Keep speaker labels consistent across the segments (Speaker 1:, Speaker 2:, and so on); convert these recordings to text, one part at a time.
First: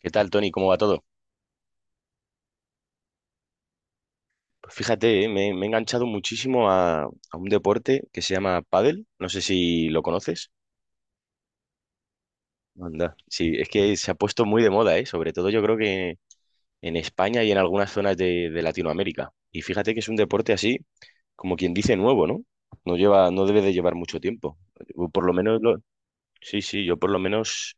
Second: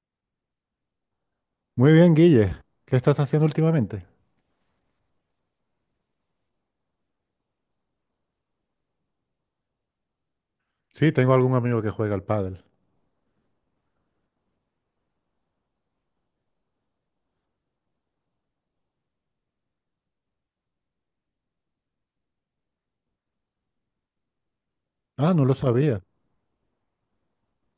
Speaker 1: ¿Qué tal, Tony? ¿Cómo va todo?
Speaker 2: Muy bien, Guille. ¿Qué estás haciendo últimamente?
Speaker 1: Pues fíjate, me he enganchado muchísimo a un deporte que se llama pádel. No sé si lo conoces.
Speaker 2: Sí, tengo algún amigo que juega al pádel.
Speaker 1: Anda. Sí, es que se ha puesto muy de moda, ¿eh? Sobre todo yo creo que en España y en algunas zonas de Latinoamérica. Y fíjate que es un deporte así, como quien dice, nuevo, ¿no? No lleva, no debe de llevar mucho tiempo. Yo por lo
Speaker 2: Ah, no lo
Speaker 1: menos lo-
Speaker 2: sabía.
Speaker 1: Sí, sí, yo por lo menos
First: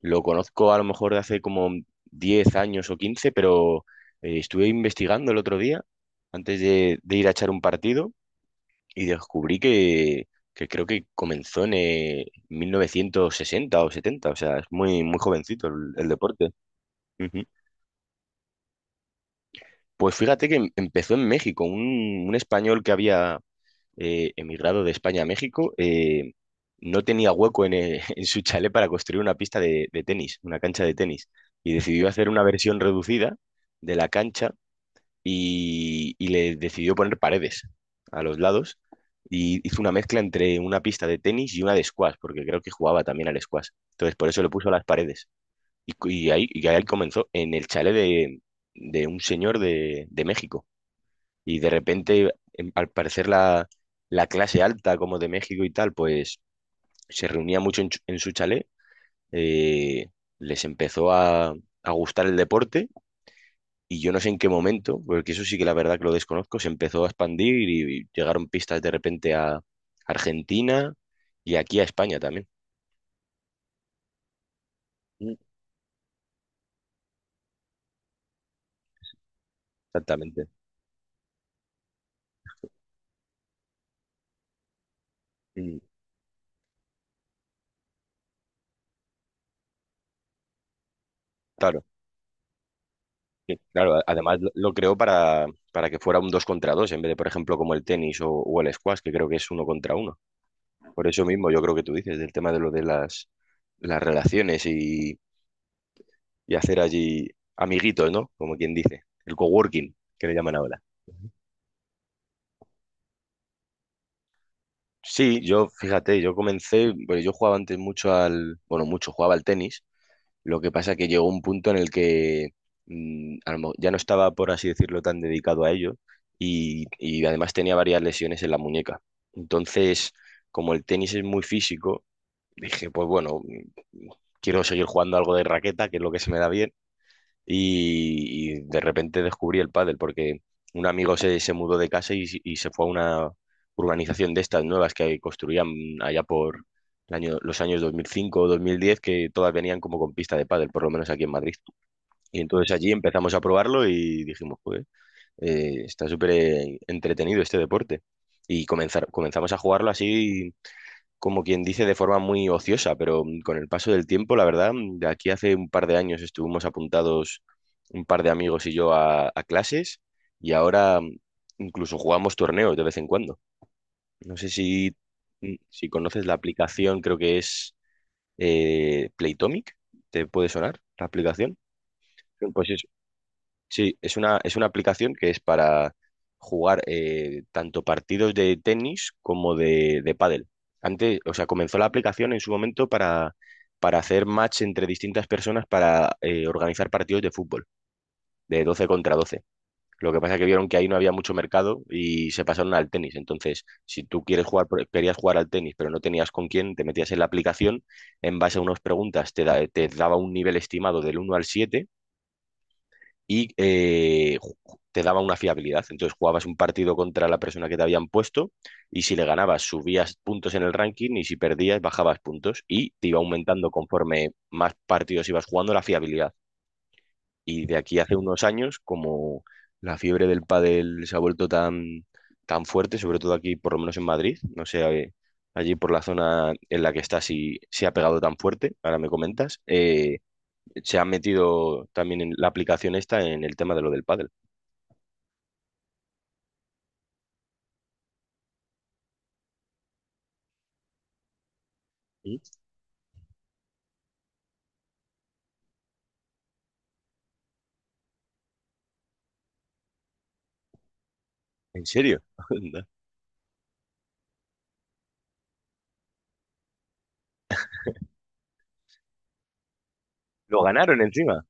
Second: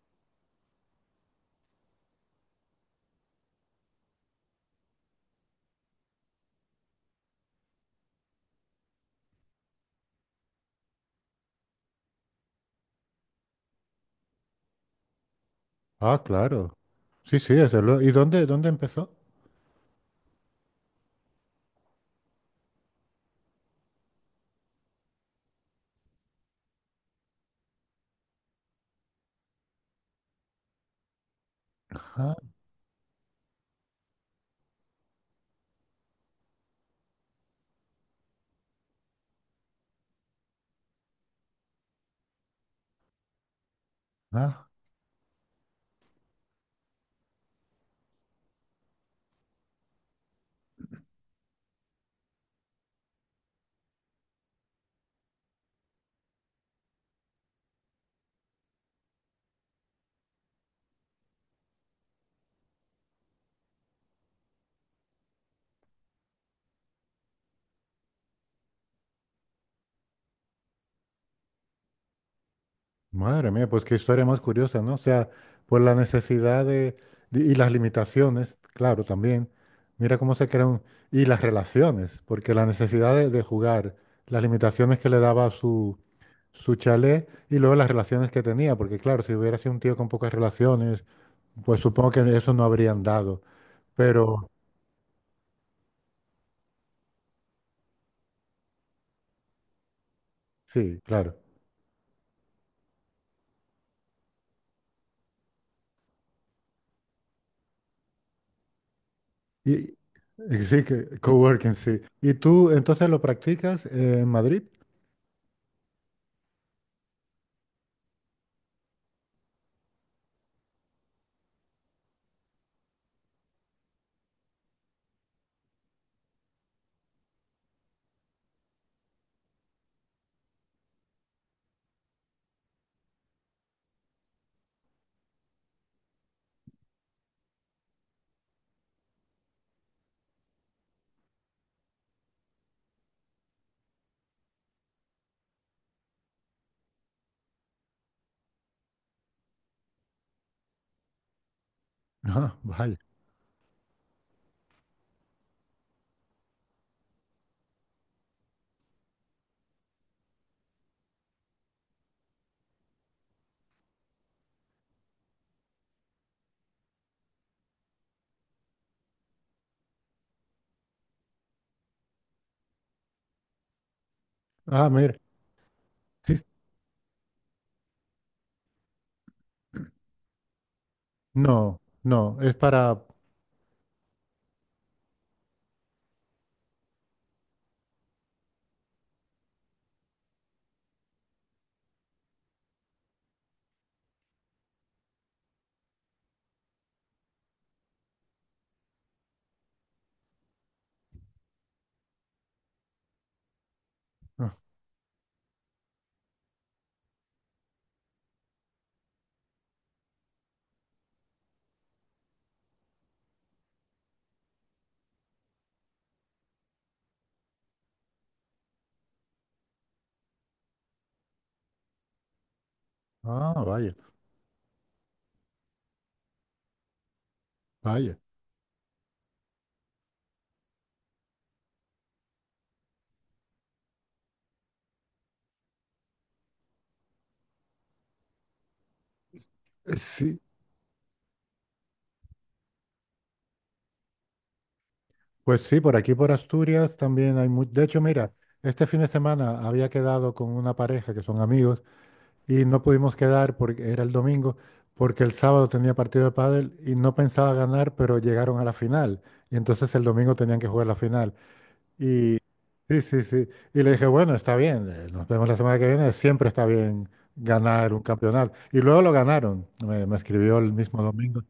Speaker 1: lo conozco a lo mejor de hace como 10 años o 15, pero estuve investigando el otro día, antes de ir a echar un partido, y descubrí que creo que comenzó en 1960 o 70. O sea, es muy, muy jovencito el
Speaker 2: Ah,
Speaker 1: deporte.
Speaker 2: claro. Sí,
Speaker 1: Ujú.
Speaker 2: sí, desde luego. ¿Y dónde empezó?
Speaker 1: Pues fíjate que empezó en México. Un español que había emigrado de España a México no tenía hueco en, en su chalet para construir una pista de tenis, una cancha de tenis, y decidió hacer
Speaker 2: Ajá.
Speaker 1: una versión reducida de la cancha y le decidió poner paredes a los lados, y hizo una mezcla entre una pista de tenis y una de squash, porque creo que jugaba también al squash. Entonces, por eso le
Speaker 2: Ah.
Speaker 1: puso las paredes. Y ahí comenzó, en el chalet de, de un señor de México. Y de repente, al parecer, la clase alta, como de México y tal, pues se reunía mucho en su chalet, eh, les empezó a gustar el deporte y yo no sé en qué momento, porque eso sí que la verdad que lo desconozco, se empezó a expandir y llegaron pistas de repente a Argentina y aquí a España también.
Speaker 2: Madre mía, pues qué historia más curiosa, ¿no? O sea,
Speaker 1: Mm.
Speaker 2: por la necesidad de y las limitaciones, claro, también. Mira cómo
Speaker 1: Exactamente.
Speaker 2: se crean, y las relaciones, porque la necesidad de jugar, las limitaciones que le daba
Speaker 1: Mm.
Speaker 2: su, su chalet y luego las relaciones que tenía, porque claro, si hubiera sido un tío con pocas relaciones, pues
Speaker 1: Claro,
Speaker 2: supongo que eso no habrían dado.
Speaker 1: sí, claro. Además lo,
Speaker 2: Pero
Speaker 1: lo creó para, que fuera un dos contra dos en vez de, por ejemplo, como el tenis o el squash, que creo que es uno contra uno.
Speaker 2: sí,
Speaker 1: Por eso
Speaker 2: claro.
Speaker 1: mismo, yo creo que tú dices, del tema de lo de las relaciones y hacer allí amiguitos, ¿no? Como quien dice, el
Speaker 2: Y,
Speaker 1: coworking, que le llaman
Speaker 2: y
Speaker 1: ahora.
Speaker 2: sí, que coworking, sí. ¿Y tú entonces lo practicas en Madrid?
Speaker 1: Sí, yo, fíjate, yo comencé, bueno, yo jugaba antes mucho al, bueno, mucho, jugaba al tenis, lo que pasa que llegó un punto en el que ya no estaba, por así decirlo, tan dedicado a ello y además tenía varias lesiones en la muñeca. Entonces, como el tenis es muy físico, dije, pues bueno, quiero seguir jugando algo de raqueta, que es lo que se me da bien y de repente descubrí el pádel porque un amigo se mudó de casa y se fue a una urbanización de estas nuevas que construían allá por el año, los años 2005 o 2010, que todas venían como con pista de pádel, por lo menos aquí en Madrid. Y
Speaker 2: Ah,
Speaker 1: entonces allí
Speaker 2: vaya.
Speaker 1: empezamos a probarlo y dijimos, joder, está súper entretenido este deporte. Y comenzamos a jugarlo así como quien dice, de forma muy ociosa, pero con el paso del tiempo, la verdad, de aquí hace un par de años estuvimos apuntados un par de amigos y yo a clases y ahora incluso jugamos torneos de vez en cuando. No sé
Speaker 2: Ah,
Speaker 1: si,
Speaker 2: mira.
Speaker 1: si conoces la
Speaker 2: Sí.
Speaker 1: aplicación, creo que es Playtomic. ¿Te puede sonar la aplicación?
Speaker 2: No, no, es
Speaker 1: Pues es
Speaker 2: para...
Speaker 1: Sí, es una aplicación que es para jugar tanto partidos de tenis como de pádel. Antes, o sea, comenzó la aplicación en su momento para hacer match entre distintas personas para organizar partidos de fútbol, de 12 contra 12. Lo que pasa es que vieron que ahí no había mucho mercado y se pasaron al tenis. Entonces, si tú quieres jugar, querías jugar al tenis, pero no tenías con quién, te metías en la aplicación, en base a unas preguntas te daba un nivel estimado del uno al 7 y te daba una fiabilidad. Entonces jugabas un partido contra la persona que te habían puesto y si le ganabas subías puntos en el ranking y si perdías bajabas puntos y te iba
Speaker 2: Ah,
Speaker 1: aumentando
Speaker 2: vaya,
Speaker 1: conforme más partidos ibas jugando la fiabilidad. Y de aquí hace
Speaker 2: vaya.
Speaker 1: unos años, como la fiebre del pádel se ha vuelto tan, tan fuerte, sobre todo aquí, por lo menos en Madrid, no sé, allí por la zona en la que estás si se ha pegado tan fuerte, ahora me comentas,
Speaker 2: Sí,
Speaker 1: se ha metido también en la aplicación esta en el tema de lo del pádel.
Speaker 2: pues sí, por aquí por Asturias también hay mucho... De hecho, mira, este fin de semana había quedado con una pareja que son amigos
Speaker 1: ¿Sí?
Speaker 2: y no pudimos quedar porque era el domingo, porque el sábado tenía partido de pádel y no pensaba ganar, pero llegaron a la final. Y entonces el domingo tenían que jugar la final.
Speaker 1: ¿En serio? Onda.
Speaker 2: Sí, sí, sí. Y le dije, bueno, está bien, nos vemos la semana que viene, siempre está bien ganar un campeonato. Y luego lo ganaron, me escribió
Speaker 1: Lo
Speaker 2: el
Speaker 1: ganaron
Speaker 2: mismo domingo.
Speaker 1: encima.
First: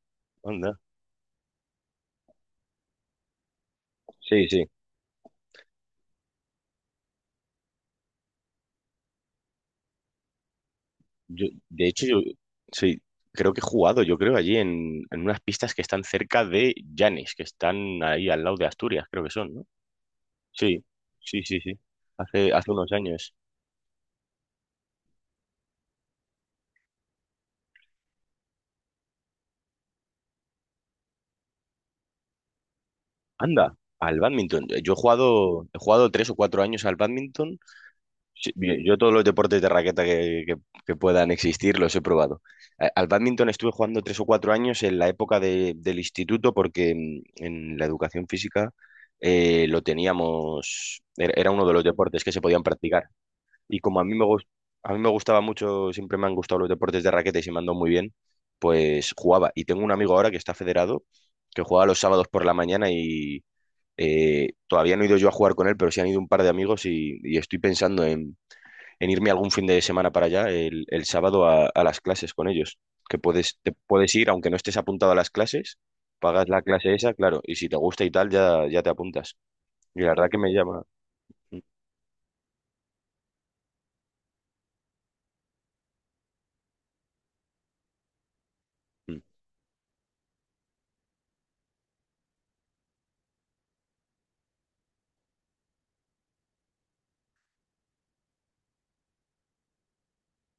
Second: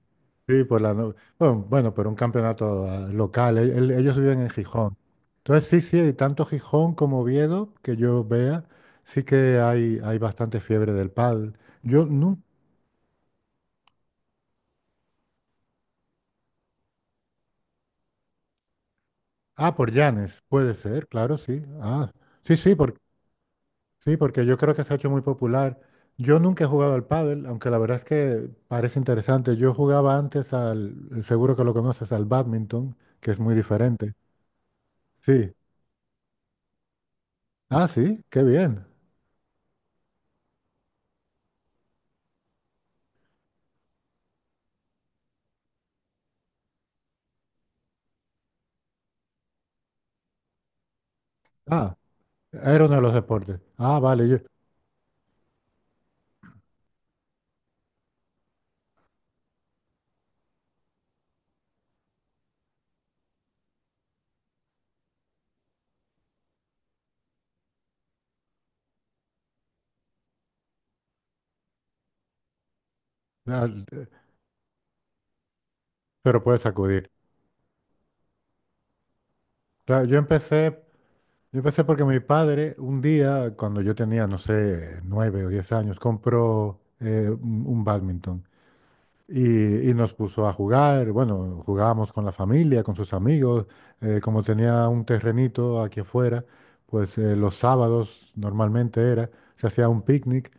Speaker 2: Sí,
Speaker 1: Onda.
Speaker 2: por la no- Bueno, bueno, por un campeonato local, ellos viven
Speaker 1: Sí,
Speaker 2: en
Speaker 1: sí.
Speaker 2: Gijón. Entonces, sí, sí, tanto Gijón como Oviedo, que yo vea, sí que hay bastante fiebre del
Speaker 1: Yo,
Speaker 2: pádel.
Speaker 1: de hecho,
Speaker 2: Yo
Speaker 1: yo
Speaker 2: no...
Speaker 1: sí, creo que he jugado, yo creo, allí en unas pistas que están cerca de Llanes, que están ahí al lado de Asturias, creo que son, ¿no?
Speaker 2: Ah, por Llanes, puede
Speaker 1: Sí,
Speaker 2: ser, claro,
Speaker 1: sí, sí,
Speaker 2: sí.
Speaker 1: sí.
Speaker 2: Ah,
Speaker 1: Hace,
Speaker 2: sí,
Speaker 1: hace
Speaker 2: sí.
Speaker 1: unos años.
Speaker 2: Sí, porque yo creo que se ha hecho muy popular. Yo nunca he jugado al pádel, aunque la verdad es que parece interesante. Yo jugaba antes al, seguro que lo conoces, al bádminton, que es muy
Speaker 1: Anda,
Speaker 2: diferente.
Speaker 1: al bádminton. Yo he
Speaker 2: Sí.
Speaker 1: jugado, he jugado 3 o 4 años al bádminton.
Speaker 2: Ah, sí, qué
Speaker 1: Sí, bien,
Speaker 2: bien.
Speaker 1: yo todos los deportes de raqueta que puedan existir los he probado. Al bádminton estuve jugando 3 o 4 años en la época del instituto porque en la educación física lo teníamos, era uno de los
Speaker 2: Ah,
Speaker 1: deportes que se podían
Speaker 2: era uno de
Speaker 1: practicar.
Speaker 2: los deportes.
Speaker 1: Y
Speaker 2: Ah,
Speaker 1: como
Speaker 2: vale, yo,
Speaker 1: a mí me gustaba mucho, siempre me han gustado los deportes de raqueta y se me han dado muy bien, pues jugaba. Y tengo un amigo ahora que está federado, que juega los sábados por la mañana y todavía no he ido yo a jugar con él, pero sí han ido un par de amigos y estoy pensando en irme algún fin de semana para allá, el sábado a las clases con ellos. Que puedes,
Speaker 2: ah,
Speaker 1: te puedes ir, aunque no estés apuntado a las clases,
Speaker 2: pero
Speaker 1: pagas la
Speaker 2: puedes
Speaker 1: clase
Speaker 2: acudir.
Speaker 1: esa, claro, y si te gusta y tal, ya, ya te apuntas. Y
Speaker 2: Claro,
Speaker 1: la verdad que me llama.
Speaker 2: yo empecé porque mi padre un día, cuando yo tenía, no sé, nueve o diez años, compró un, badminton.
Speaker 1: Mm.
Speaker 2: Y nos puso a jugar, bueno, jugábamos con la familia, con sus amigos, como tenía un terrenito aquí afuera, pues los sábados normalmente era, se hacía un picnic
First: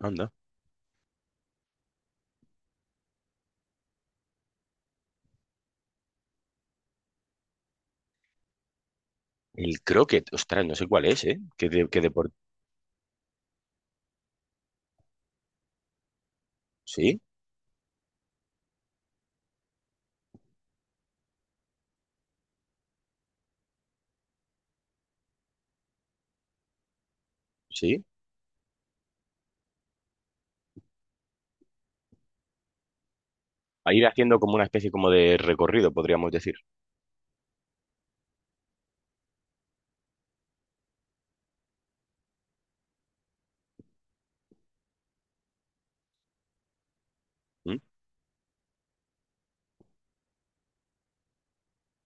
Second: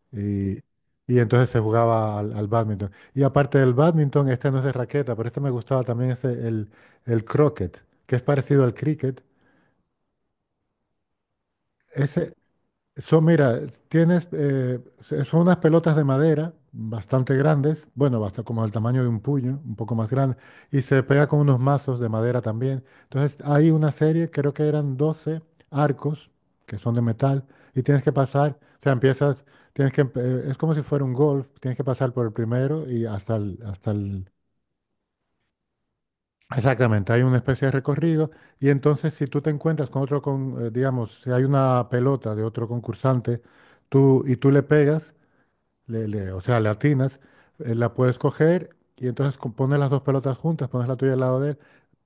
Speaker 1: Anda.
Speaker 2: y, y entonces se jugaba al, al bádminton. Y aparte del bádminton, este no es de raqueta, pero este me gustaba también, es el croquet, que es parecido al cricket.
Speaker 1: El croquet, ostras, no sé cuál es, ¿eh? ¿Qué
Speaker 2: Ese,
Speaker 1: deporte?
Speaker 2: son, mira, tienes, son unas pelotas de madera
Speaker 1: Sí,
Speaker 2: bastante grandes, bueno, basta como del tamaño de un puño, un poco más grande, y se pega con unos mazos de madera también. Entonces, hay una serie, creo que eran 12 arcos que son de metal, y tienes
Speaker 1: sí.
Speaker 2: que pasar, o sea, empiezas, tienes que, es como si fuera un golf, tienes que pasar por el primero y hasta el, hasta
Speaker 1: A ir
Speaker 2: el...
Speaker 1: haciendo como una especie como de recorrido, podríamos decir.
Speaker 2: Exactamente, hay una especie de recorrido y entonces si tú te encuentras con otro, con, digamos, si hay una pelota de otro concursante tú, y tú le pegas, o sea, le atinas,
Speaker 1: Mm.
Speaker 2: la puedes coger y entonces pones las dos pelotas juntas, pones la tuya al lado de él,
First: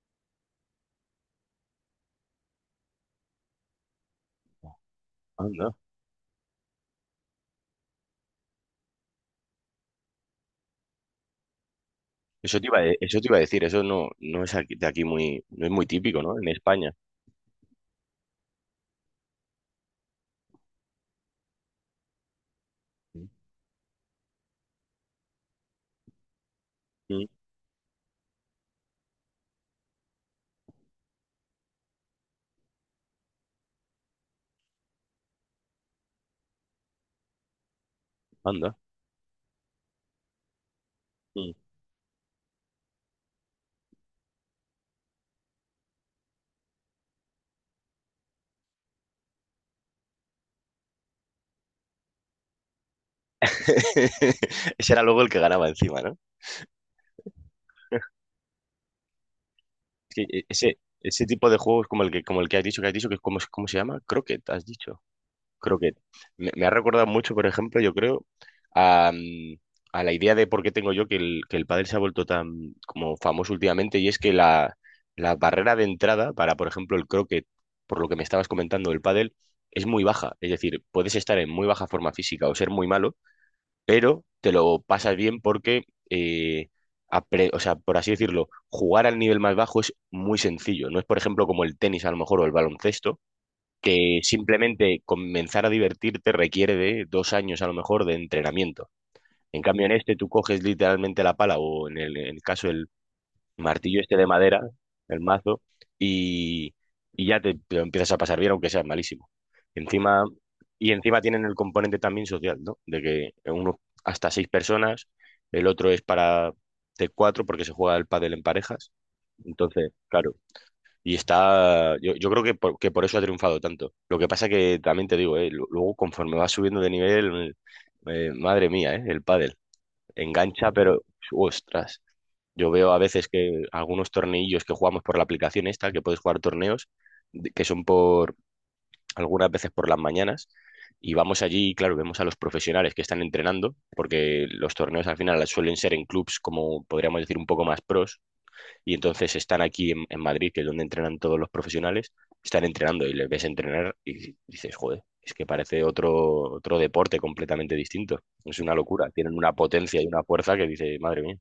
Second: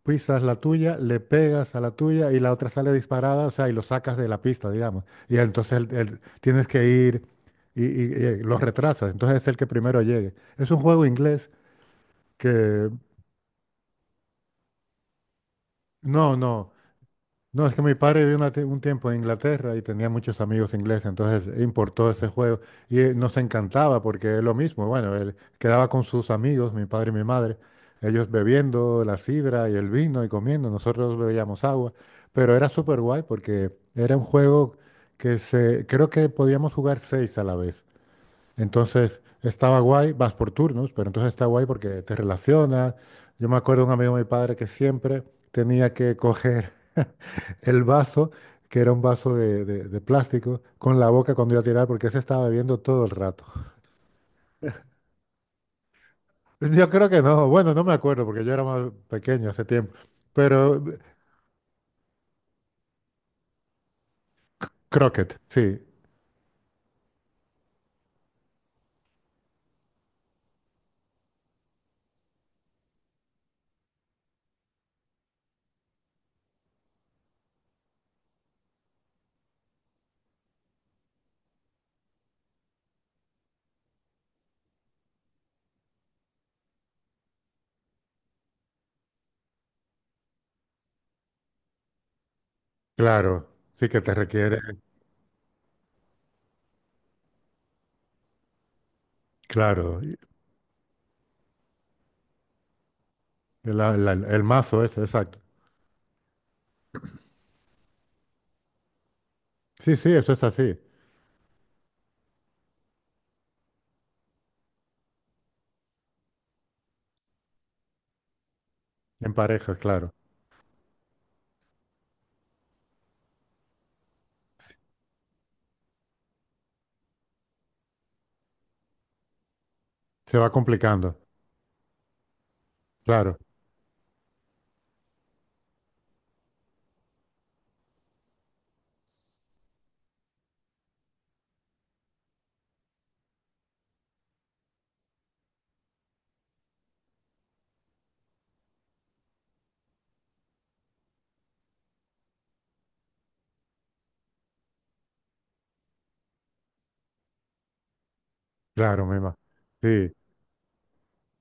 Speaker 2: pisas la tuya, le pegas a la tuya y la otra sale disparada, o sea, y lo sacas de la pista, digamos. Y entonces
Speaker 1: Anda.
Speaker 2: tienes que ir lo retrasas, entonces es el que primero llegue. Es un juego inglés
Speaker 1: Eso te iba, a
Speaker 2: que...
Speaker 1: de- eso te iba a decir, eso no, no es de aquí muy, no es muy típico,
Speaker 2: No,
Speaker 1: ¿no? En
Speaker 2: no.
Speaker 1: España.
Speaker 2: No, es que mi padre vivió un tiempo en Inglaterra y tenía muchos amigos ingleses, entonces importó ese juego y
Speaker 1: Mm.
Speaker 2: nos encantaba porque es lo mismo, bueno, él quedaba con sus amigos, mi padre y mi
Speaker 1: Mm.
Speaker 2: madre, ellos bebiendo la sidra y el vino y comiendo, nosotros bebíamos agua, pero era súper guay porque era un juego que se, creo que podíamos jugar seis a la vez,
Speaker 1: Anda.
Speaker 2: entonces estaba guay, vas por turnos, pero entonces está guay porque te relacionas, yo me acuerdo de un amigo de mi padre que siempre tenía que coger el vaso, que era un vaso de plástico, con la boca cuando iba a tirar, porque ese estaba bebiendo todo el rato.
Speaker 1: Ese era luego el que ganaba encima, ¿no?
Speaker 2: Yo creo que no, bueno, no me acuerdo, porque yo era más pequeño hace tiempo,
Speaker 1: Es que
Speaker 2: pero
Speaker 1: ese, ese tipo de juegos como el que has dicho, que has dicho, que es como, ¿cómo se llama? Croquet, has dicho.
Speaker 2: croquet, sí,
Speaker 1: Croquet. Me ha recordado mucho, por ejemplo, yo creo, a, mm, a la idea de por qué tengo yo que el, pádel se ha vuelto tan como famoso últimamente, y es que la barrera de entrada para, por ejemplo, el croquet, por lo que me estabas comentando del pádel, es muy baja. Es decir, puedes estar en muy baja forma física o ser muy malo, pero te lo pasas bien porque, eh, o sea, por así decirlo, jugar al nivel más bajo es muy sencillo. No es, por ejemplo, como el tenis a lo mejor o el baloncesto,
Speaker 2: claro, sí que te
Speaker 1: que
Speaker 2: requiere,
Speaker 1: simplemente comenzar a divertirte requiere de 2 años a lo mejor de entrenamiento. En cambio, en
Speaker 2: claro,
Speaker 1: este
Speaker 2: y
Speaker 1: tú coges literalmente la pala o en el caso martillo este de
Speaker 2: el
Speaker 1: madera,
Speaker 2: mazo ese,
Speaker 1: el
Speaker 2: exacto.
Speaker 1: mazo, y, y ya te lo empiezas a pasar bien, aunque seas malísimo.
Speaker 2: Sí, sí,
Speaker 1: Encima,
Speaker 2: eso es así,
Speaker 1: y encima tienen el componente también social, ¿no? De que uno hasta seis personas, el otro es para de cuatro porque se juega el pádel en parejas.
Speaker 2: en parejas,
Speaker 1: Entonces,
Speaker 2: claro.
Speaker 1: claro, y está, yo creo que que por eso ha triunfado tanto. Lo que pasa que también te digo, ¿eh? Luego conforme vas subiendo de nivel, madre mía, ¿eh? El pádel
Speaker 2: Se va
Speaker 1: engancha, pero
Speaker 2: complicando,
Speaker 1: ostras. Yo veo a veces
Speaker 2: claro,
Speaker 1: que algunos torneillos que jugamos por la aplicación esta, que puedes jugar torneos, que son por algunas veces por las mañanas, y vamos allí y claro, vemos a los profesionales que están entrenando, porque los torneos al final suelen ser en clubs como podríamos decir un poco más pros, y entonces están aquí en Madrid, que es donde entrenan todos los profesionales, están entrenando y les ves entrenar y dices, joder, es que parece otro, deporte completamente distinto. Es una
Speaker 2: claro,
Speaker 1: locura, tienen
Speaker 2: mima.
Speaker 1: una potencia y
Speaker 2: Sí.
Speaker 1: una fuerza que dice, madre mía.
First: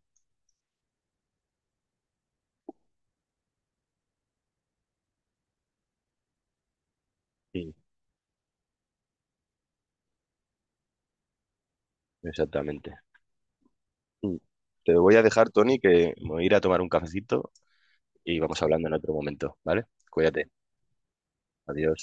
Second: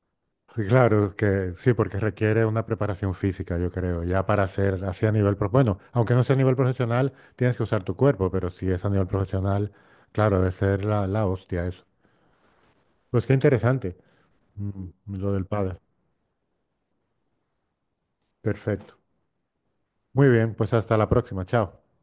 Speaker 2: Sí, claro, que sí, porque requiere una preparación física, yo creo, ya para hacer así a nivel, bueno, aunque no sea a nivel profesional, tienes que
Speaker 1: Sí,
Speaker 2: usar tu cuerpo, pero si es a nivel profesional, claro, debe ser la, la hostia eso.
Speaker 1: exactamente.
Speaker 2: Pues qué interesante,
Speaker 1: Mm. Te
Speaker 2: mm,
Speaker 1: voy a
Speaker 2: lo del
Speaker 1: dejar,
Speaker 2: padre.
Speaker 1: Tony, que me voy a ir a tomar un cafecito y vamos hablando en
Speaker 2: Perfecto.
Speaker 1: otro momento, ¿vale?
Speaker 2: Muy
Speaker 1: Cuídate.
Speaker 2: bien, pues hasta la próxima, chao.
Speaker 1: Adiós.